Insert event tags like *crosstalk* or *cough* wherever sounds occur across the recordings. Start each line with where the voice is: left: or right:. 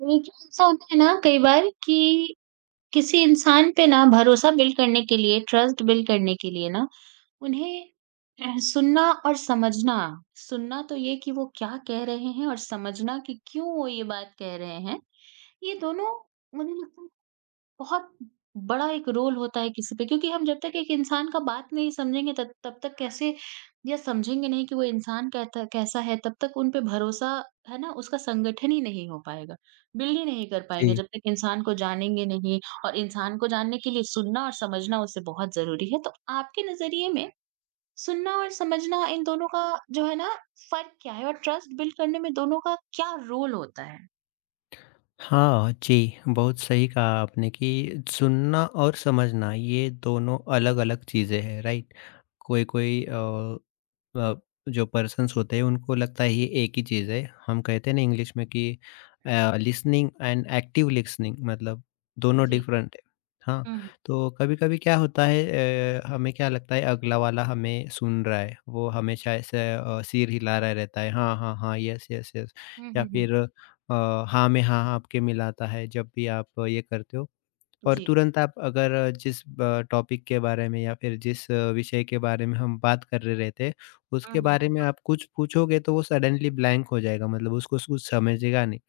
right: देखिए, ऐसा होता है ना कई बार कि किसी इंसान पे ना भरोसा बिल्ड करने के लिए, ट्रस्ट बिल्ड करने के लिए ना उन्हें सुनना और समझना। सुनना तो ये कि वो क्या कह रहे हैं और समझना कि क्यों वो ये बात कह रहे हैं। ये दोनों, मुझे लगता है, बहुत बड़ा एक रोल होता है किसी पे, क्योंकि हम जब तक एक इंसान का बात नहीं समझेंगे तब तब तक कैसे, या समझेंगे नहीं कि वो इंसान कहता कैसा है तब तक उन पे भरोसा, है ना, उसका संगठन ही नहीं हो पाएगा। बिल्ड ही नहीं कर पाएंगे
left: जी।
right: जब तक इंसान को जानेंगे नहीं। और इंसान को जानने के लिए सुनना और समझना उससे बहुत जरूरी है। तो आपके नजरिए में सुनना और समझना, इन दोनों का जो है ना, फर्क क्या है और ट्रस्ट बिल्ड करने में दोनों का क्या रोल होता है?
left: हाँ, जी, बहुत सही कहा आपने कि सुनना और समझना ये दोनों अलग-अलग चीज़ें हैं, राइट? कोई-कोई अ, जो पर्सन्स होते हैं उनको लगता है ये एक ही चीज़ है। हम कहते हैं ना इंग्लिश में कि लिसनिंग एंड एक्टिव लिसनिंग मतलब दोनों
right: जी।
left: डिफरेंट है। हाँ,
right: हम्म
left: तो कभी-कभी क्या होता है हमें क्या लगता है अगला वाला हमें सुन रहा है। वो हमेशा ऐसे सिर हिला रहा रहता है हाँ, हाँ, हाँ, यस, यस, यस
right: हम्म
left: या
right: हम्म हम्म,
left: फिर हाँ में हाँ, हाँ आपके मिलाता है जब भी आप ये करते हो। और
right: जी।
left: तुरंत आप अगर जिस ब टॉपिक के बारे में या फिर जिस विषय के बारे में हम बात कर रहे थे,
right: हम्म
left: उसके
right: हम्म
left: बारे में
right: हम्म,
left: आप कुछ पूछोगे तो वो सडनली ब्लैंक हो जाएगा मतलब उसको कुछ समझेगा नहीं।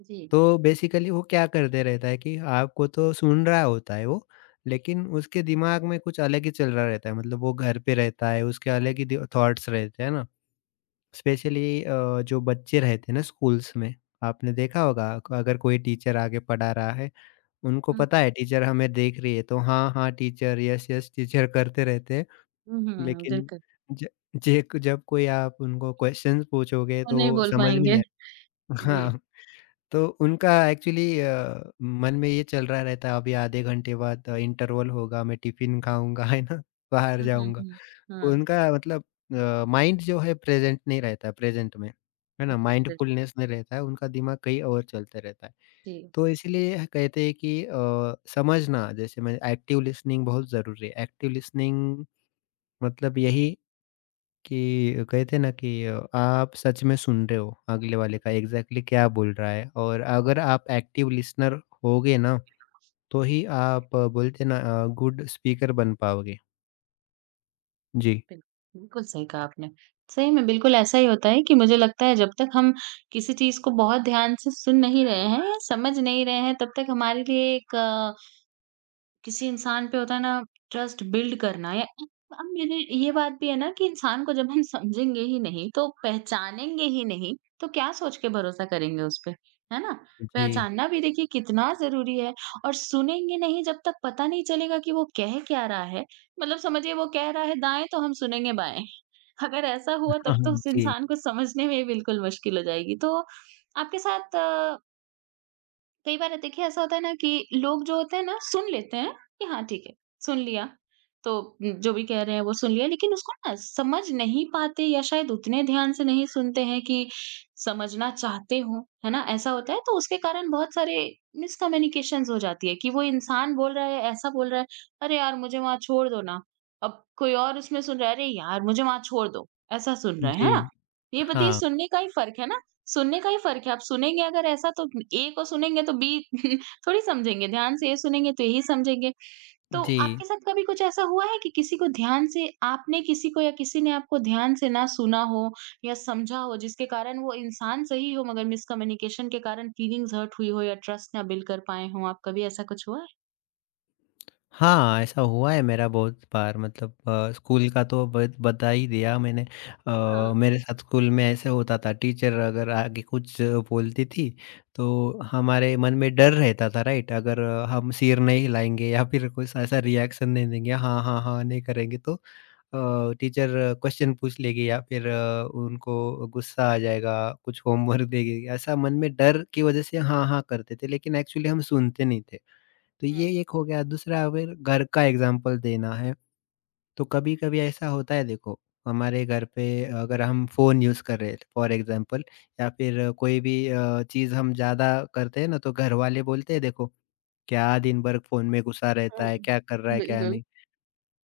right: जी।
left: तो बेसिकली वो क्या करते रहता है कि आपको तो सुन रहा होता है वो, लेकिन उसके दिमाग में कुछ अलग ही चल रहा रहता है मतलब वो घर पे रहता है, उसके अलग ही दि थॉट्स रहते हैं ना। स्पेशली जो बच्चे रहते हैं ना स्कूल्स में, आपने देखा होगा अगर कोई टीचर आगे पढ़ा रहा है उनको
right: हुँ,
left: पता
right: हुँ।
left: है टीचर हमें देख रही है तो हाँ, हाँ टीचर, यस, यस टीचर करते रहते हैं।
right: हुँ, हुँ,
left: लेकिन
right: बिल्कुल।
left: ज जे जब कोई आप उनको क्वेश्चन्स पूछोगे
right: वो नहीं
left: तो
right: बोल
left: समझ में
right: पाएँगे।
left: नहीं आ
right: जी।
left: हाँ, तो उनका एक्चुअली मन में ये चल रहा रहता है अभी आधे घंटे बाद इंटरवल होगा, मैं टिफ़िन खाऊँगा, *laughs* है ना? बाहर
right: हुँ, हुँ,
left: जाऊँगा।
right: हुँ। हाँ,
left: उनका मतलब माइंड जो है प्रेज़ेंट नहीं रहता है, प्रेज़ेंट में, है ना?
right: बिल्कुल, बिल्कुल।
left: माइंडफुलनेस नहीं रहता है, उनका दिमाग कहीं और चलते रहता है।
right: जी,
left: तो इसीलिए कहते हैं कि समझना जैसे मैं एक्टिव लिसनिंग बहुत ज़रूरी है। एक्टिव लिसनिंग मतलब यही कि कहते हैं ना कि आप सच में सुन रहे हो अगले वाले का एग्ज़ैक्टली क्या बोल रहा है और अगर आप एक्टिव लिसनर होगे ना, तो ही आप बोलते हैं ना गुड स्पीकर बन पाओगे। जी।
right: बिल्कुल। बिल्कुल सही कहा आपने। सही में बिल्कुल ऐसा ही होता है कि मुझे लगता है जब तक हम किसी चीज़ को बहुत ध्यान से सुन नहीं रहे हैं, समझ नहीं रहे हैं, तब तक हमारे लिए एक किसी इंसान पे होता है ना ट्रस्ट बिल्ड करना। या अब मेरे ये बात भी है ना कि इंसान को जब हम समझेंगे ही नहीं तो पहचानेंगे ही नहीं, तो क्या सोच के भरोसा करेंगे उस पे, है ना?
left: जी।
right: पहचानना भी देखिए कितना जरूरी है। और सुनेंगे नहीं जब तक पता नहीं चलेगा कि वो कह क्या रहा है। मतलब समझिए वो कह रहा है दाएं तो हम सुनेंगे बाएं, *laughs* अगर ऐसा हुआ
left: हाँ,
right: तब तो
left: हाँ।
right: उस
left: जी।
right: इंसान को समझने में ही बिल्कुल मुश्किल हो जाएगी। तो आपके साथ कई बार देखिए ऐसा होता है ना कि लोग जो होते हैं ना, सुन लेते हैं कि हाँ ठीक है, सुन लिया, तो जो भी कह रहे हैं वो सुन लिया, लेकिन उसको ना समझ नहीं पाते, या शायद उतने ध्यान से नहीं सुनते हैं कि समझना चाहते हो, है ना? ऐसा होता है। तो उसके कारण बहुत सारे मिसकम्युनिकेशंस हो जाती है कि वो इंसान बोल रहा है ऐसा बोल रहा है, अरे यार मुझे वहां छोड़ दो ना, अब कोई और उसमें सुन रहा है अरे यार मुझे वहां छोड़ दो, ऐसा सुन रहा है ना?
left: जी।
right: ये बताइए
left: हाँ,
right: सुनने का ही फर्क है ना, सुनने का ही फ़र्क है, आप सुनेंगे अगर ऐसा तो ए को सुनेंगे तो बी *laughs* थोड़ी समझेंगे, ध्यान से ए सुनेंगे तो यही समझेंगे। तो
left: जी।
right: आपके साथ कभी कुछ ऐसा हुआ है कि किसी को ध्यान से आपने, किसी को या किसी ने आपको ध्यान से ना सुना हो या समझा हो, जिसके कारण वो इंसान सही हो मगर मिसकम्युनिकेशन के कारण फीलिंग्स हर्ट हुई हो या ट्रस्ट ना बिल्ड कर पाए हों आप, कभी ऐसा कुछ हुआ है?
left: हाँ, ऐसा हुआ है मेरा बहुत बार मतलब स्कूल का तो बत बता ही दिया मैंने।
right: हाँ,
left: मेरे साथ स्कूल में ऐसे होता था टीचर अगर आगे कुछ बोलती थी, तो हमारे मन में डर रहता था राइट? अगर हम सिर नहीं हिलाएँगे या फिर कुछ ऐसा रिएक्शन नहीं देंगे, हाँ, हाँ, हाँ नहीं करेंगे तो टीचर क्वेश्चन पूछ लेगी या फिर उनको गुस्सा आ जाएगा, कुछ होमवर्क देगी। ऐसा मन में डर की वजह से हाँ, हाँ करते थे, लेकिन एक्चुअली हम सुनते नहीं थे। तो
right: हुँ।
left: ये एक हो गया, दूसरा अगर घर का एग्ज़ाम्पल देना है, तो कभी-कभी ऐसा होता है देखो, हमारे घर पे अगर हम फ़ोन यूज़ कर रहे हैं फॉर एग्ज़ाम्पल या फिर कोई भी चीज़ हम ज़्यादा करते हैं ना, तो घर वाले बोलते हैं देखो, क्या दिन भर फ़ोन में घुसा रहता
right: हाँ,
left: है, क्या कर रहा है, क्या
right: बिल्कुल।
left: नहीं।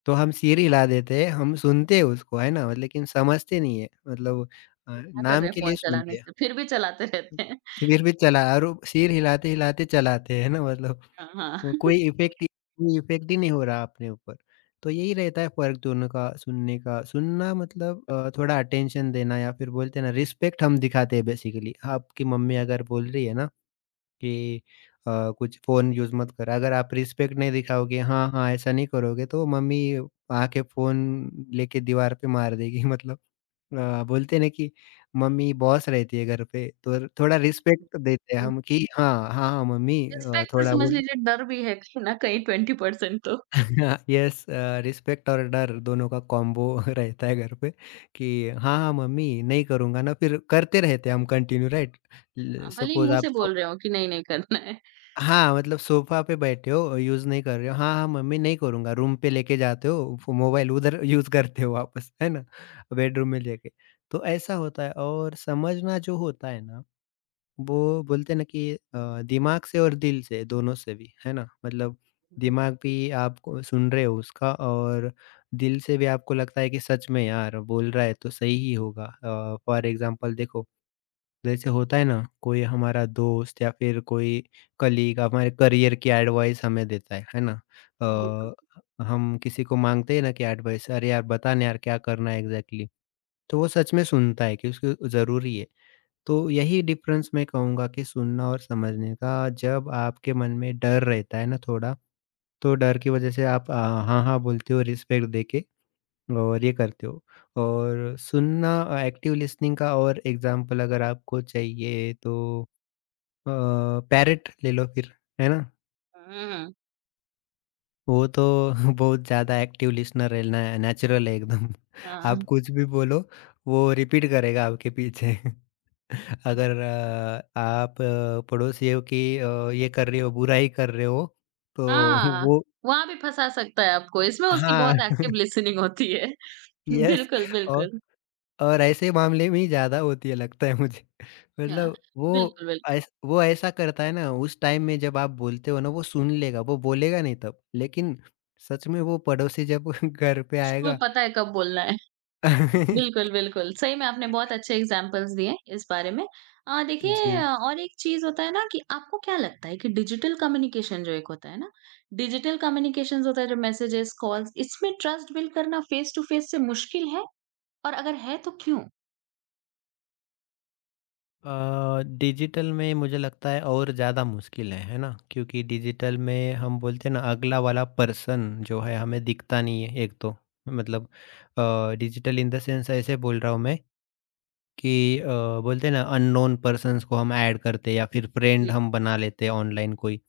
left: तो हम सिर हिला देते हैं, हम सुनते हैं उसको, है ना? लेकिन समझते नहीं है, मतलब
right: क्या कर
left: नाम
right: रहे हैं
left: के लिए
right: फ़ोन चलाने
left: सुनते हैं।
right: से, फिर भी चलाते रहते हैं।
left: फिर भी चला और वो सिर हिलाते-हिलाते चलाते हैं ना मतलब
right: हाँ,
left: वो
right: हाँ।
left: कोई इफ़ेक्ट ही नहीं हो रहा अपने ऊपर। तो यही रहता है फ़र्क दोनों का सुनने का। सुनना मतलब थोड़ा अटेंशन देना या फिर बोलते हैं ना रिस्पेक्ट हम दिखाते हैं बेसिकली। आपकी मम्मी अगर बोल रही है ना कि कुछ फ़ोन यूज़ मत कर। अगर आप रिस्पेक्ट नहीं दिखाओगे, हाँ, हाँ, ऐसा नहीं करोगे तो मम्मी आके फ़ोन लेके दीवार पे मार देगी *laughs* मतलब बोलते हैं ना कि मम्मी बॉस रहती है घर पे तो थोड़ा रिस्पेक्ट
right: *laughs*
left: देते हैं हम कि हाँ, हाँ, हाँ, मम्मी
right: रिस्पेक्ट तो
left: थोड़ा
right: समझ
left: बोल
right: लीजिए डर भी है कहीं न कहीं 20% तो।
left: *laughs* यस रिस्पेक्ट और डर दोनों का कॉम्बो *laughs* रहता है घर पे कि हाँ, हाँ, मम्मी नहीं करूँगा ना फिर करते रहते हम कंटिन्यू राइट? ल
right: भले ही
left: सपोज़
right: मुँह
left: आप
right: से
left: सो
right: बोल रहे हो कि नहीं, नहीं करना है।
left: हाँ, मतलब सोफ़ा पे बैठे हो, यूज़ नहीं कर रहे हो, हाँ, हाँ, मम्मी नहीं करूँगा, रूम पे लेके जाते हो फ़ो मोबाइल उधर *laughs* यूज़ करते हो वापस, है ना? बेडरूम में लेके। तो ऐसा होता है और समझना जो होता है ना वो बोलते हैं ना कि दिमाग से और दिल से दोनों से भी, है ना? मतलब
right: बिल्कुल,
left: दिमाग भी आपको सुन रहे हो उसका और दिल से भी आपको लगता है कि सच में यार बोल रहा है तो सही ही होगा। फॉर एग्ज़ाम्पल देखो, जैसे होता है ना कोई हमारा दोस्त या फिर कोई कलीग हमारे करियर की एडवाइस हमें देता है ना?
right: बिल्कुल।
left: हम किसी को माँगते हैं ना कि एडवाइस, "अरे यार बता ना यार क्या करना है एग्ज़ैक्टली?" तो वो सच में सुनता है कि उसको ज़रूरी है। तो यही डिफरेंस मैं कहूँगा कि सुनना और समझने का, जब आपके मन में डर रहता है ना थोड़ा, तो डर की वजह से आप हाँ, हाँ बोलते हो रिस्पेक्ट देके और ये करते हो। और सुनना एक्टिव लिसनिंग का और एग्ज़ाम्पल अगर आपको चाहिए तो अ, पैरट ले लो फिर, है ना?
right: हुँ,
left: वो तो *laughs* बहुत ज़्यादा एक्टिव लिसनर है, न नेचुरल है एकदम। *laughs* आप
right: हाँ।
left: कुछ भी बोलो, वो रिपीट करेगा आपके पीछे। *laughs* अगर आप पड़ोसी हो कि ये कर रहे हो, बुराई कर रहे हो, तो *laughs*
right: हाँ,
left: वो
right: वहाँ भी फँसा सकता है आपको, इसमें उसकी
left: हाँ,
right: बहुत एक्टिव
left: *laughs*
right: लिसनिंग होती है। *laughs*
left: यस
right: बिल्कुल,
left: और
right: बिल्कुल।
left: और ऐसे मामले में ही ज़्यादा होती है लगता है मुझे। *laughs*
right: हाँ,
left: मतलब वो
right: बिल्कुल, बिल्कुल।
left: ऐस वो ऐसा करता है ना, उस टाइम में जब आप बोलते हो ना, वो सुन लेगा, वो बोलेगा नहीं तब। लेकिन सच में वो पड़ोसी जब *laughs* घर पे
right: उसको भी
left: आएगा
right: पता है कब बोलना है।
left: *laughs*
right: बिल्कुल, बिल्कुल। सही में आपने बहुत अच्छे एग्ज़ाम्पल्स दिए इस बारे में। देखिए
left: जी।
right: और एक चीज़ होता है ना कि आपको क्या लगता है कि डिजिटल कम्युनिकेशन जो एक होता है ना, डिजिटल कम्युनिकेशंस होता है जो मैसेजेस, कॉल्स, इसमें ट्रस्ट बिल्ड करना फेस टू फेस से मुश्किल है? और अगर है तो क्यों?
left: डिजिटल में मुझे लगता है और ज़्यादा मुश्किल है ना? क्योंकि डिजिटल में हम बोलते हैं ना अगला वाला पर्सन जो है हमें दिखता नहीं है एक तो। मतलब डिजिटल इन द सेंस ऐसे बोल रहा हूँ मैं कि बोलते हैं ना अननोन पर्सन्स को हम ऐड करते हैं या फिर फ्रेंड
right: जी,
left: हम बना लेते हैं ऑनलाइन कोई।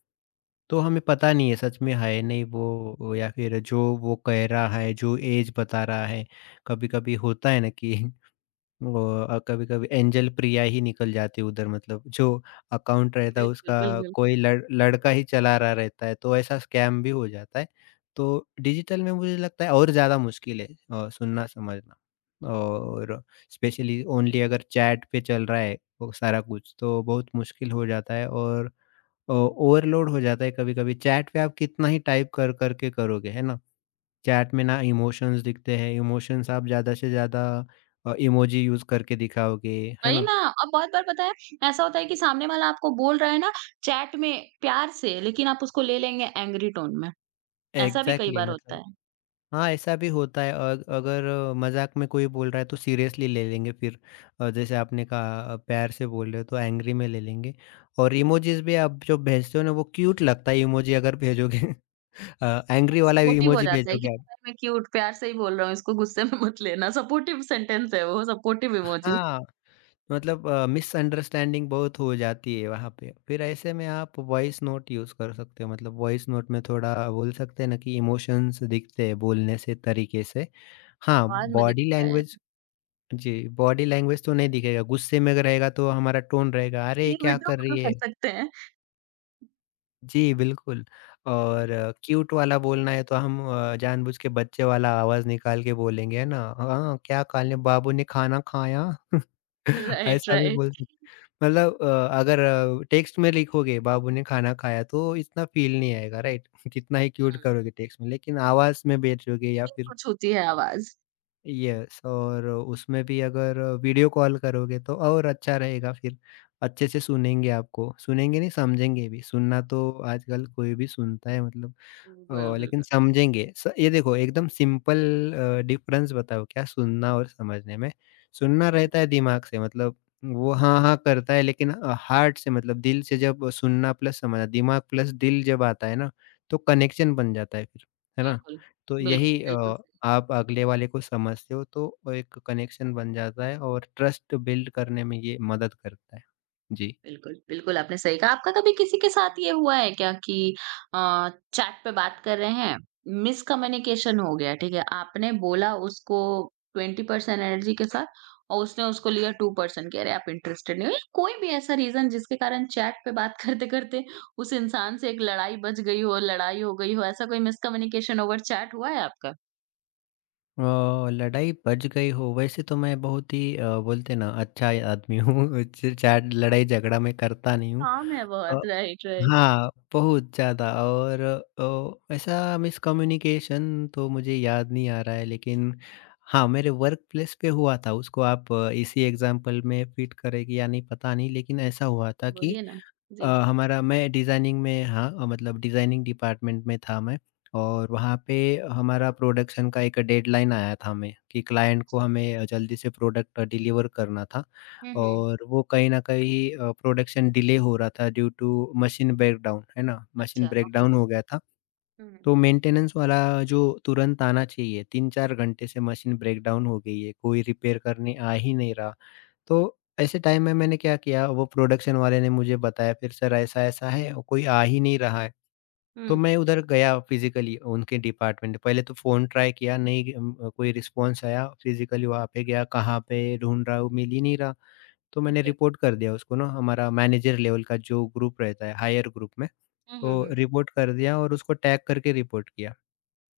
left: तो हमें पता नहीं है सच में है नहीं वो या फिर जो वो कह रहा है, जो ऐज बता रहा है। कभी-कभी होता है ना कि वो कभी-कभी एंजल प्रिया ही निकल जाती है उधर मतलब जो अकाउंट रहता है
right: बिल्कुल,
left: उसका
right: बिल्कुल।
left: कोई लड़का ही चला रहा रहता है, तो ऐसा स्कैम भी हो जाता है। तो डिजिटल में मुझे लगता है और ज़्यादा मुश्किल है सुनना समझना और स्पेशली ओनली अगर चैट पे चल रहा है वो सारा कुछ तो बहुत मुश्किल हो जाता है और ओवरलोड हो जाता है कभी-कभी। चैट पे आप कितना ही टाइप कर कर के करोगे, है ना? चैट में ना इमोशंस दिखते हैं, इमोशंस आप ज़्यादा से ज़्यादा इमोजी यूज़ करके दिखाओगे, है
right: वही
left: ना?
right: ना, अब बहुत बार पता है ऐसा होता है कि सामने वाला आपको बोल रहा है ना चैट में प्यार से, लेकिन आप उसको ले लेंगे एंग्री टोन में। ऐसा भी कई
left: एग्ज़ैक्टली
right: बार होता
left: मतलब
right: है।
left: हाँ, ऐसा भी होता है अग अगर मज़ाक में कोई बोल रहा है तो सीरियसली ले लेंगे फिर जैसे आपने कहा प्यार से बोल रहे हो तो एंग्री में ले लेंगे और इमोजीज़ भी आप जो भेजते हो ना वो क्यूट लगता है इमोजी अगर भेजोगे *laughs* एंग्री वाला
right: सपोर्टिव हो
left: इमोजी
right: जाता है कि
left: भेजोगे आप
right: भाई मैं क्यूट प्यार से ही बोल रहा हूँ, इसको गुस्से में मत लेना, सपोर्टिव सेंटेंस है वो, सपोर्टिव इमोजी।
left: हाँ। मतलब मिसअंडरस्टैंडिंग बहुत हो जाती है वहाँ पे। फिर ऐसे में आप वॉइस नोट यूज़ कर सकते हो। मतलब वॉइस नोट में थोड़ा बोल सकते हैं ना कि इमोशंस दिखते हैं बोलने से, तरीके से। हाँ,
right: आवाज में
left: बॉडी
right: दिखता है,
left: लैंग्वेज जी, बॉडी लैंग्वेज तो नहीं दिखेगा। गुस्से में रहेगा तो हमारा टोन रहेगा, "अरे!
right: इसलिए
left: क्या
right: वीडियो
left: कर
right: कॉल
left: रही
right: कर
left: है?"
right: सकते हैं।
left: जी, बिल्कुल और क्यूट वाला बोलना है तो हम जानबूझ के बच्चे वाला आवाज़ निकाल के बोलेंगे, है ना? हाँ, क्या खा लिया? बाबू ने खाना खाया? *laughs*
right: राइट,
left: ऐसा भी बोल
right: राइट।
left: सकते मतलब अगर टेक्स्ट में लिखोगे बाबू ने खाना खाया तो इतना फ़ील नहीं आएगा राइट? *laughs* कितना ही क्यूट
right: हुँ।
left: करोगे टेक्स्ट में, लेकिन आवाज़ में बेचोगे या फिर
right: कुछ होती है आवाज़।
left: यस और उसमें भी अगर वीडियो कॉल करोगे तो और अच्छा रहेगा फिर, अच्छे से सुनेंगे आपको, सुनेंगे नहीं समझेंगे भी, सुनना तो आजकल कोई भी सुनता है मतलब।
right: बिल्कुल,
left: ओह! लेकिन
right: बिल्कुल,
left: समझेंगे। स ये देखो एकदम सिंपल डिफरेंस बताओ क्या सुनना और समझने में? सुनना रहता है दिमाग से मतलब वो हाँ, हाँ करता है लेकिन हार्ट से मतलब दिल से जब सुनना प्लस समझना, दिमाग प्लस दिल जब आता है ना, तो कनेक्शन बन जाता है फिर, है ना?
right: बिल्कुल,
left: तो यही
right: बिल्कुल, बिल्कुल।
left: आप अगले वाले को समझते हो तो एक कनेक्शन बन जाता है और ट्रस्ट बिल्ड करने में ये मदद करता है। जी।
right: बिल्कुल, बिल्कुल आपने सही कहा। आपका कभी किसी के साथ ये हुआ है क्या कि चैट पे बात कर रहे हैं, मिसकम्युनिकेशन हो गया, ठीक है? आपने बोला उसको 20% एनर्जी के साथ और उसने उसको लिया 2% कि अरे आप इंटरेस्टेड नहीं हो, या कोई भी ऐसा रीज़न जिसके कारण चैट पे बात *laughs* करते-करते उस इंसान से एक लड़ाई बच गई हो, लड़ाई हो गई हो, ऐसा कोई मिसकम्युनिकेशन ओवर चैट हुआ है आपका?
left: अ, लड़ाई बच गई हो वैसे तो मैं बहुत ही बोलते ना अच्छा आदमी हूँ *laughs* चिट-चैट लड़ाई झगड़ा मैं करता नहीं हूँ।
right: काम है
left: अ,
right: बहुत। Right, right.
left: हाँ, बहुत ज़्यादा और ऐसा मिसकम्युनिकेशन तो मुझे याद नहीं आ रहा है लेकिन हाँ, मेरे वर्क प्लेस पे हुआ था। उसको आप इसी एग्ज़ाम्पल में फ़िट करेंगे या नहीं पता नहीं, लेकिन ऐसा हुआ था कि
right: बोलिए ना? जी।
left: हमारा मैं डिज़ाइनिंग में हाँ मतलब डिज़ाइनिंग डिपार्टमेंट में था मैं, और वहाँ पे हमारा प्रोडक्शन का एक डेडलाइन आया था हमें कि क्लाइंट को हमें जल्दी से प्रोडक्ट डिलीवर करना था।
right: हुँ, हुँ।
left: और वो कहीं न कहीं प्रोडक्शन डिले हो रहा था ड्यू टू मशीन ब्रेकडाउन, है ना? मशीन
right: अच्छा, ओके।
left: ब्रेकडाउन हो गया था।
right: हुँ, हुँ।
left: तो मेंटेनेंस वाला जो तुरंत आना चाहिए, 3-4 घंटे से मशीन ब्रेकडाउन हो गई है, कोई रिपेयर करने आ ही नहीं रहा। तो ऐसे टाइम में मैंने क्या किया, वो प्रोडक्शन वाले ने मुझे बताया फिर, सर ऐसा-ऐसा है और कोई आ ही नहीं रहा है। तो
right: हुँ,
left: मैं उधर गया फिज़िकली उनके डिपार्टमेंट, पहले तो फ़ोन ट्राई किया, नहीं कोई रिस्पॉन्स आया। फिज़िकली वहाँ पे गया, कहाँ पे ढूँढ रहा हूँ, मिल ही नहीं रहा। तो मैंने
right: ओके।
left: रिपोर्ट कर दिया उसको ना हमारा मैनेजर लेवल का जो ग्रुप रहता है हायर ग्रुप में,
right: हुँ,
left: तो
right: हुँ,
left: रिपोर्ट कर दिया और उसको टैग करके रिपोर्ट किया।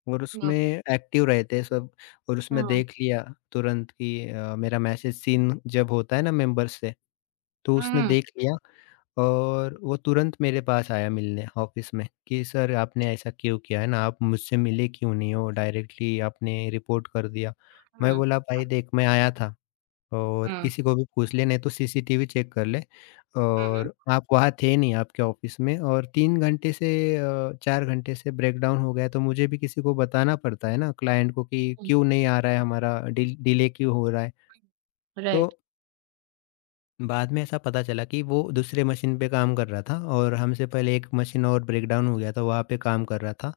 left: और
right: हुँ।
left: उसमें एक्टिव रहते हैं सब, और उसमें
right: हाँ।
left: देख लिया तुरंत कि मेरा मैसेज सीन जब होता है ना मेंबर्स से, तो उसने
right: हुँ,
left: देख लिया और वो तुरंत मेरे पास आया मिलने ऑफिस में कि सर आपने ऐसा क्यों किया है ना, आप मुझसे मिले क्यों नहीं हो, डायरेक्टली आपने रिपोर्ट कर दिया।
right: हुँ,
left: मैं
right: हुँ,
left: बोला भाई देख, मैं आया था और
right: हुँ,
left: किसी को भी पूछ ले नहीं तो सीसीटीवी चेक कर ले,
right: हुँ, हुँ,
left: और आप वहाँ थे नहीं आपके ऑफिस में, और 3 घंटे से 4 घंटे से ब्रेकडाउन हो गया, तो मुझे भी किसी को बताना पड़ता है ना क्लाइंट को कि
right: हुँ।
left: क्यों नहीं आ रहा है, हमारा डिले क्यों हो रहा है। तो
right: राइट।
left: बाद में ऐसा पता चला कि वो दूसरे मशीन पे काम कर रहा था और हमसे पहले एक मशीन और ब्रेकडाउन हो गया था, वहाँ पे काम कर रहा था।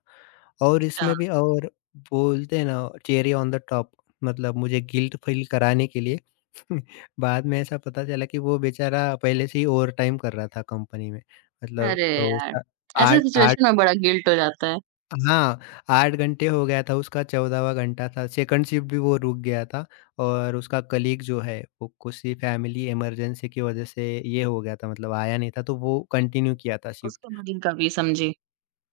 left: और
right: अच्छा,
left: इसमें भी और बोलते हैं ना चेरी ऑन द टॉप, मतलब मुझे गिल्ट फ़ील कराने के लिए *laughs* बाद में ऐसा पता चला कि वो बेचारा पहले से ही ओवरटाइम कर रहा था कंपनी में। मतलब
right: अरे यार!
left: उसका
right: ऐसे
left: आठ आठ
right: सिचुएशन में बड़ा गिल्ट हो जाता है।
left: हाँ, 8 घंटे हो गया था, उसका 14वाँ घंटा था, सेकंड शिफ्ट भी वो रुक गया था और उसका कलीग जो है, वो किसी फैमिली इमरजेंसी की वजह से ये हो गया था मतलब आया नहीं था, तो वो कंटिन्यू किया था शिफ्ट।
right: उसके बाद इनका भी समझी।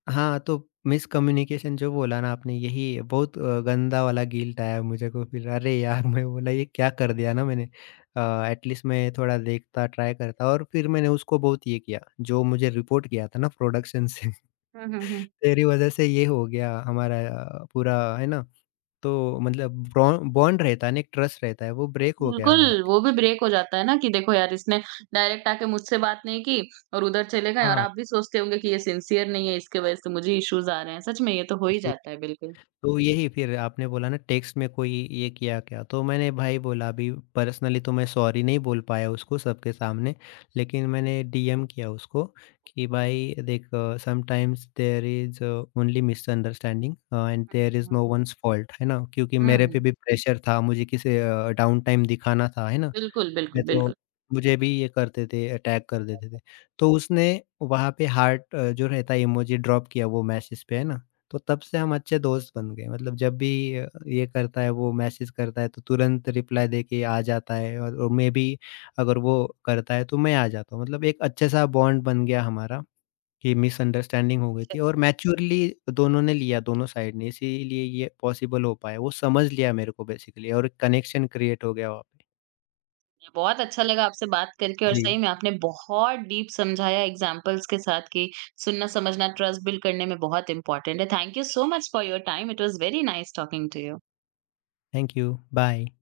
left: हाँ, तो मिसकम्युनिकेशन जो बोला ना आपने, यही बहुत गंदा वाला गिल्ट आया मुझे को फिर, अरे यार! मैं बोला ये क्या कर दिया ना मैंने। एटलीस्ट मैं थोड़ा देखता, ट्राई करता, और फिर मैंने उसको बहुत ये किया, जो मुझे रिपोर्ट किया था ना प्रोडक्शन से।
right: हुँ, हुँ, हुँ।
left: तेरी वजह से ये हो गया हमारा पूरा, है ना? तो मतलब ब्रॉ बॉन्ड रहता है ना, एक ट्रस्ट रहता है, वो ब्रेक हो गया
right: बिल्कुल,
left: हमारा।
right: वो भी ब्रेक हो जाता है ना कि देखो यार, इसने डायरेक्ट आके मुझसे बात नहीं की और उधर चले गए, और
left: हाँ,
right: आप भी सोचते होंगे कि ये सिंसियर नहीं है, इसकी वज़ह से मुझे इश्यूज़ आ रहे हैं। सच में ये तो हो ही
left: जी।
right: जाता है बिल्कुल।
left: तो यही फिर आपने बोला ना, टेक्स्ट में कोई ये किया क्या? तो मैंने भाई बोला अभी पर्सनली तो मैं सॉरी नहीं बोल पाया उसको सबके सामने, लेकिन मैंने डीएम किया उसको कि
right: हुँ,
left: भाई देख, sometimes there is only misunderstanding and
right: hmm,
left: there is
right: hmm,
left: no one's fault, है ना? क्योंकि
right: हुँ,
left: मेरे पे
right: हुँ।
left: भी प्रेशर था, मुझे किसी डाउन टाइम दिखाना था, है ना?
right: बिल्कुल,
left: थे
right: बिल्कुल,
left: तो
right: बिल्कुल।
left: मुझे भी ये करते थे, अटैक कर देते थे। तो उसने वहाँ पे हार्ट जो रहता है इमोजी ड्रॉप किया वो मैसेज पे, है ना? तो तब से हम अच्छे दोस्त बन गए, मतलब जब भी ये करता है वो मैसेज करता है तो तुरंत रिप्लाई देके आ जाता है, और मैं भी अगर वो करता है तो मैं आ जाता हूँ। मतलब एक अच्छा-सा बॉन्ड बन गया हमारा कि मिसअंडरस्टैंडिंग हो गई थी और मैच्योरली दोनों ने लिया, दोनों साइड ने, इसीलिए ये पॉसिबल हो पाया। वो समझ लिया मेरे को बेसिकली और कनेक्शन क्रिएट हो गया वहाँ पे।
right: बहुत अच्छा लगा आपसे बात करके, और
left: जी।
right: सही में आपने बहुत डीप समझाया एग्जांपल्स के साथ कि सुनना समझना ट्रस्ट बिल्ड करने में बहुत इंपॉर्टेंट है। Thank you so much for your time. It was very nice talking to you.
left: Thank you. Bye.